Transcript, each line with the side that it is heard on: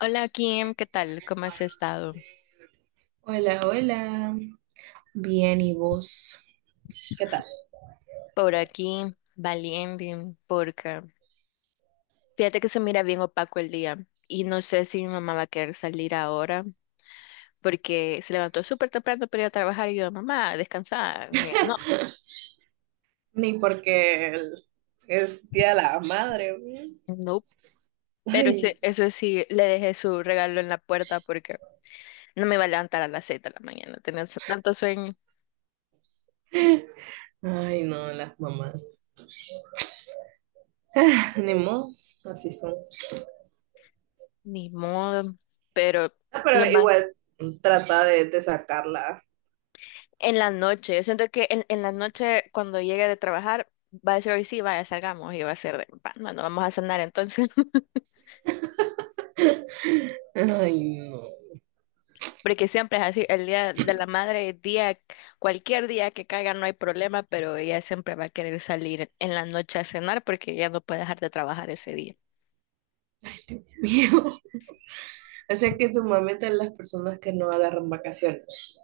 left: Hola Kim, ¿qué tal? ¿Cómo has estado?
right: Hola, hola. Bien, ¿y vos? ¿Qué tal?
left: Por aquí, valiente, porque fíjate que se mira bien opaco el día y no sé si mi mamá va a querer salir ahora porque se levantó súper temprano para ir a trabajar y yo, mamá, descansa. Me dijo, no,
right: Ni porque el- Es Día de la Madre, güey.
left: no, pero
right: Ay.
left: eso sí, le dejé su regalo en la puerta porque no me iba a levantar a las 6 de la mañana, tenía tanto sueño,
right: Ay, no, las mamás. Ni modo, así son.
left: ni modo, pero
right: Ah, pero
left: lo más.
right: igual trata de sacarla.
left: En la noche, yo siento que en la noche cuando llegue de trabajar va a decir hoy sí, vaya, salgamos y va a ser de, "Va, bueno, vamos a cenar entonces",
right: Ay, no.
left: porque siempre es así, el día de la madre, cualquier día que caiga no hay problema, pero ella siempre va a querer salir en la noche a cenar porque ella no puede dejar de trabajar ese día.
right: Mío. O sea que tu mamá es de las personas que no agarran vacaciones.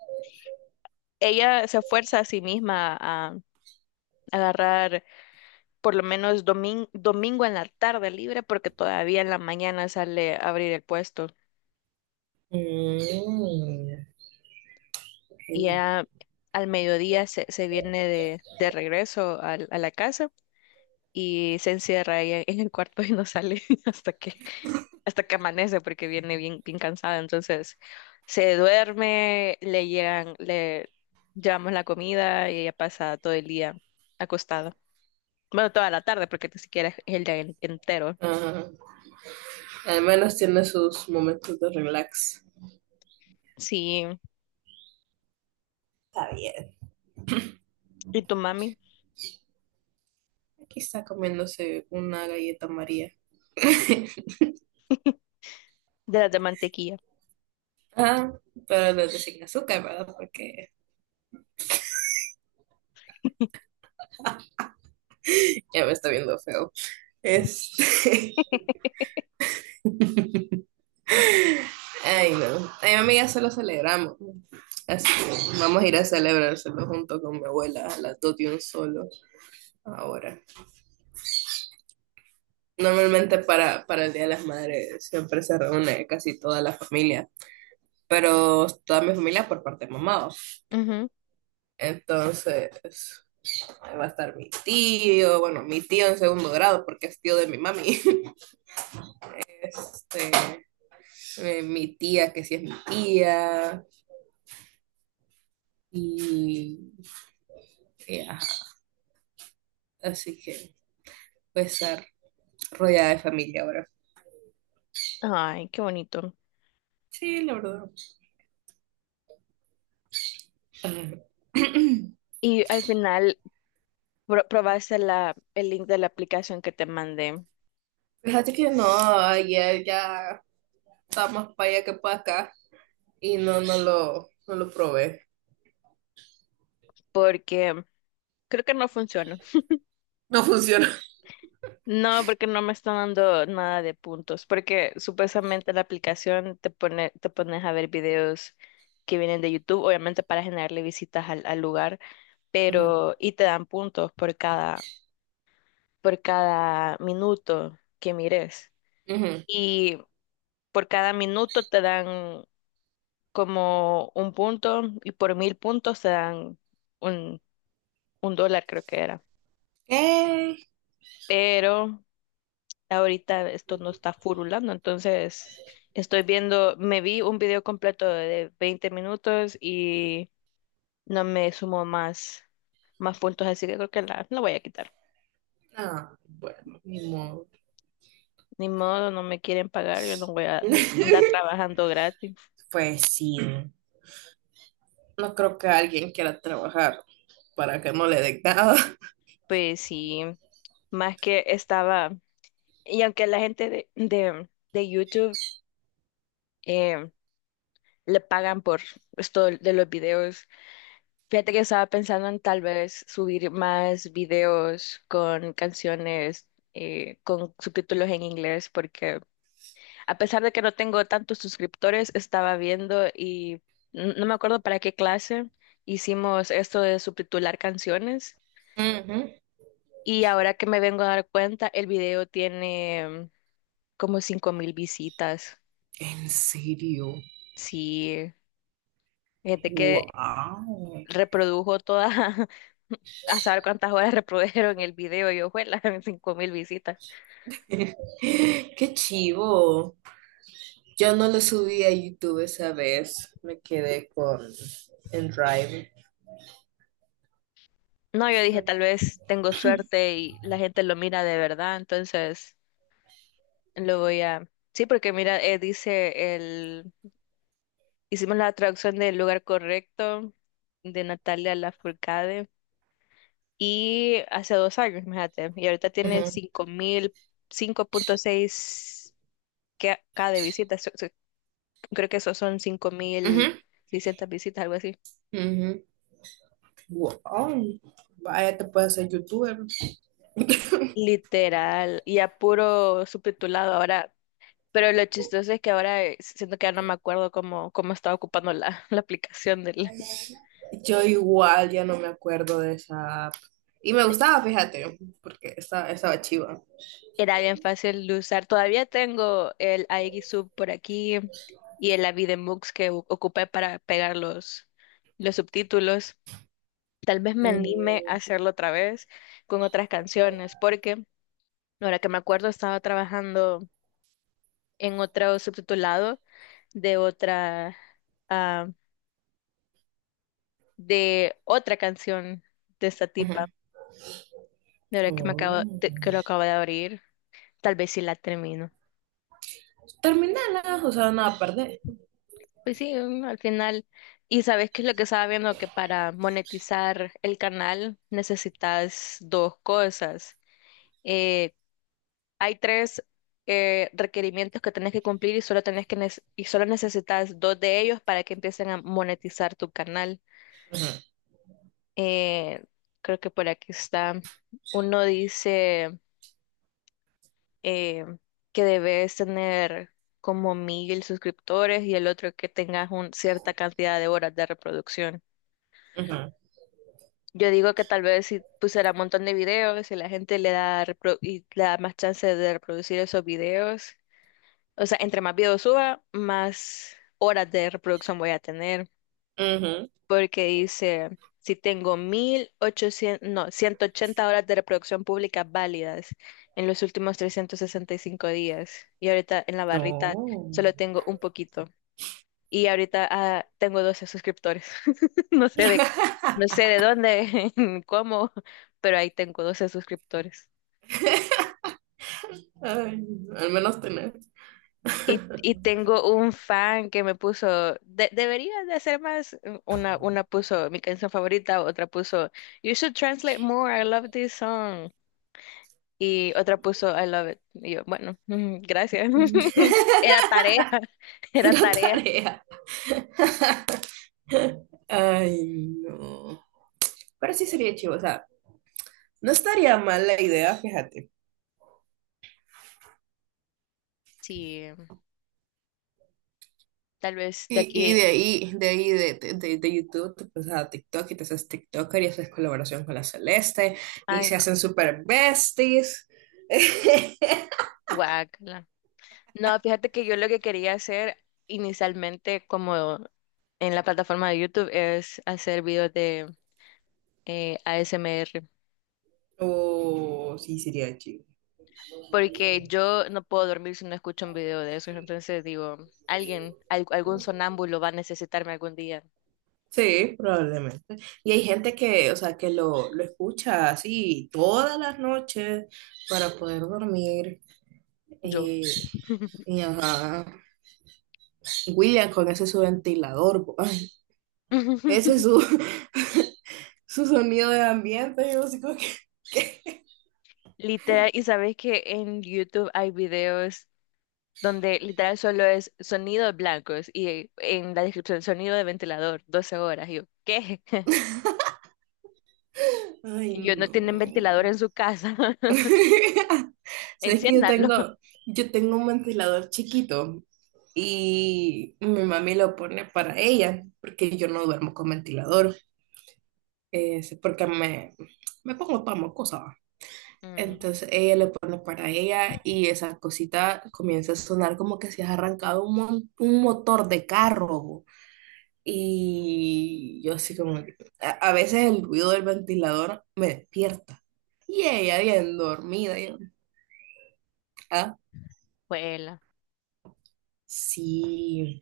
left: Ella se fuerza a sí misma a agarrar por lo menos domingo en la tarde libre porque todavía en la mañana sale a abrir el puesto.
right: Mm.
left: Y
right: Ajena.
left: ya al mediodía se viene de regreso a la casa y se encierra ahí en el cuarto y no sale hasta que amanece porque viene bien, bien cansada. Entonces se duerme, le llegan, le llevamos la comida y ella pasa todo el día acostada. Bueno, toda la tarde porque ni siquiera es el día entero.
right: Ajá. Al menos tiene sus momentos de relax.
left: Sí,
right: Está bien.
left: y tu mami
right: Aquí está comiéndose una galleta María.
left: de las de mantequilla.
right: Ah, pero los de sin azúcar, ¿verdad? Porque ya me está viendo feo. Este, ay, no. A mi ya solo celebramos. Así que vamos a ir a celebrárselo junto con mi abuela a las 2 de un solo ahora. Normalmente para el Día de las Madres siempre se reúne casi toda la familia, pero toda mi familia por parte de mamá.
left: Ujú.
right: Entonces, ahí va a estar mi tío, bueno, mi tío en segundo grado porque es tío de mi mami. Este, mi tía, que sí es mi tía, y ajá. Así que voy a estar rodeada de familia ahora.
left: Ay, qué bonito.
right: Sí, la verdad. Ajá.
left: Y al final probaste la, el link de la aplicación que te mandé,
right: Fíjate que no, ayer ya está más para allá que para acá y no, no lo probé.
left: porque creo que no funciona.
right: No funciona.
left: No, porque no me está dando nada de puntos, porque supuestamente la aplicación te pone, te pones a ver videos que vienen de YouTube, obviamente para generarle visitas al lugar,
right: Ujú,
left: pero y te dan puntos por cada, minuto que mires.
right: ujú.
left: Y por cada minuto te dan como un punto y por 1000 puntos te dan un, un dólar, creo que era.
right: Eh,
left: Pero ahorita esto no está furulando, entonces estoy viendo, me vi un video completo de 20 minutos y no me sumo más puntos, así que creo que la voy a quitar.
right: ah, bueno, ni modo.
left: Ni modo, no me quieren pagar, yo no voy a andar trabajando gratis.
right: Pues sí. No creo que alguien quiera trabajar para que no le den nada.
left: Pues sí, más que estaba, y aunque la gente de YouTube eh, le pagan por esto de los videos. Fíjate que estaba pensando en tal vez subir más videos con canciones con subtítulos en inglés, porque a pesar de que no tengo tantos suscriptores, estaba viendo y no me acuerdo para qué clase hicimos esto de subtitular canciones.
right: Ajá.
left: Y ahora que me vengo a dar cuenta, el video tiene como 5000 visitas.
right: ¿En serio?
left: Sí, fíjate que
right: Wow.
left: reprodujo toda, a saber cuántas horas reprodujeron el video y ojuela, 5000 visitas.
right: Qué chivo. Yo no lo subí a YouTube esa vez. Me quedé con en Drive.
left: No, yo dije, tal vez tengo suerte y la gente lo mira de verdad, entonces lo voy a. Sí, porque mira, dice el. Hicimos la traducción del lugar correcto de Natalia Lafourcade y hace 2 años, fíjate, y ahorita tiene
right: Ujú,
left: cinco mil, 5.6 que- cada de visitas, so- so- creo que eso son cinco mil
right: ujú,
left: seiscientas visitas, algo así.
right: ujú. Wow. Vaya, te puedes hacer youtuber.
left: Literal, y a puro subtitulado ahora. Pero lo chistoso es que ahora siento que ya no me acuerdo cómo estaba ocupando la, la aplicación del.
right: Yo igual ya no me acuerdo de esa app. Y me gustaba, fíjate, porque estaba chiva.
left: Era bien fácil de usar. Todavía tengo el Sub por aquí y el Avidemux que ocupé para pegar los subtítulos. Tal vez me anime a
right: Ujú,
left: hacerlo otra vez con otras canciones, porque ahora que me acuerdo estaba trabajando en otro subtitulado de otra. Ah, de otra canción de esta
right: ujú.
left: tipa. De verdad que me acabo,
right: Oh.
left: de- que lo acabo de abrir. Tal vez si la termino.
right: Terminala, o sea, nada, perdé.
left: Pues sí, al final. Y sabes qué es lo que estaba viendo, que para monetizar el canal necesitas dos cosas. Eh, hay tres requerimientos que tenés que cumplir y solo tenés que nece- y solo necesitas dos de ellos para que empiecen a monetizar tu canal.
right: Ujú,
left: Eh, creo que por aquí está. Uno dice eh, que debes tener como 1000 suscriptores y el otro que tengas cierta cantidad de horas de reproducción.
right: ujú,
left: Yo digo que tal vez si pusiera un montón de videos y la gente le da más chance de reproducir esos videos, o sea, entre más videos suba, más horas de reproducción voy a tener.
right: ujú.
left: Porque dice, si tengo 1800, no, 180 horas de reproducción pública válidas en los últimos 365 días y ahorita en la barrita
right: No.
left: solo tengo un poquito y ahorita tengo 12 suscriptores. No sé de, no sé de dónde, ni cómo, pero ahí tengo 12 suscriptores.
right: Ay, al menos tener.
left: Y tengo un fan que me puso, deberías de hacer más. Una puso mi canción favorita, otra puso, "You should translate more, I love this song". Y otra puso, "I love it". Y yo, bueno, gracias. Era tarea, era
right: Era
left: tarea.
right: tarea. Ay, no. Pero sí sería chivo, o sea, no estaría mal la idea, fíjate.
left: Sí, tal vez de
right: Y
left: aquí,
right: de ahí, de ahí, de YouTube, te pasas a TikTok y te haces TikToker y haces colaboración con la Celeste y
left: ay
right: se
left: no,
right: hacen super besties.
left: guácala. No, fíjate que yo lo que quería hacer inicialmente como en la plataforma de YouTube es hacer videos de ASMR.
right: Oh, sí, sería chivo.
left: Porque yo no puedo dormir si no escucho un video de eso. Entonces digo, alguien, algún sonámbulo va a necesitarme algún día.
right: Sí, probablemente. Y hay gente que, o sea, que lo escucha así todas las noches para poder dormir.
left: Yo.
right: Y, y ajá. William con ese su ventilador, ay, ese es su, su sonido de ambiente. Yo así como que,
left: Literal, y sabes que en YouTube hay videos donde literal solo es sonidos blancos y en la descripción sonido de ventilador, 12 horas. Y yo, ¿qué?
right: ay,
left: Y yo, no tienen ventilador
right: no.
left: en su casa,
right: Sabes que
left: enciéndanlo.
right: yo tengo un ventilador chiquito y mi mami lo pone para ella, porque yo no duermo con ventilador. Es porque me pongo para mocosa.
left: Mm,
right: Entonces ella le pone para ella y esa cosita comienza a sonar como que se ha arrancado un, un motor de carro. Y yo así como, a veces el ruido del ventilador me despierta. Y ella bien dormida. Y yo, ah,
left: bueno.
right: sí,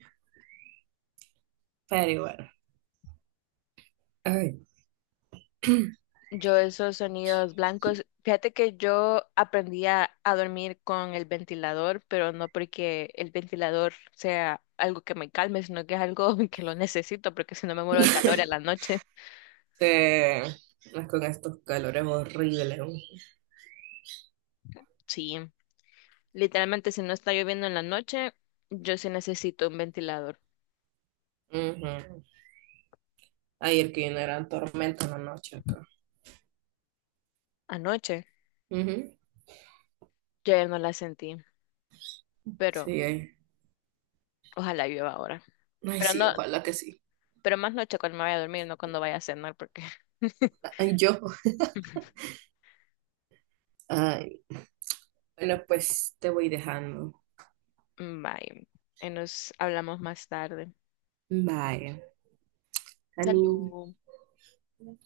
right: pero bueno. Ay,
left: Yo esos sonidos blancos, fíjate que yo aprendí a dormir con el ventilador, pero no porque el ventilador sea algo que me calme, sino que es algo que lo necesito, porque si no me muero del calor en la noche.
right: te- más con estos calores horribles, ¿no?
left: Sí, literalmente si no está lloviendo en la noche, yo sí necesito un ventilador.
right: Ujú. Ayer que vino eran tormentas en la noche acá.
left: Anoche
right: Ujú.
left: yo ya no la sentí, pero
right: Sí, ay.
left: ojalá llueva ahora.
right: Ay,
left: Pero
right: sí,
left: no,
right: ojalá que sí.
left: pero más noche cuando me vaya a dormir, no cuando vaya a cenar, porque.
right: Ay, yo. Ay, bueno, pues te voy dejando.
left: Bye, y nos hablamos más tarde.
right: Bye. Salud.
left: Salud.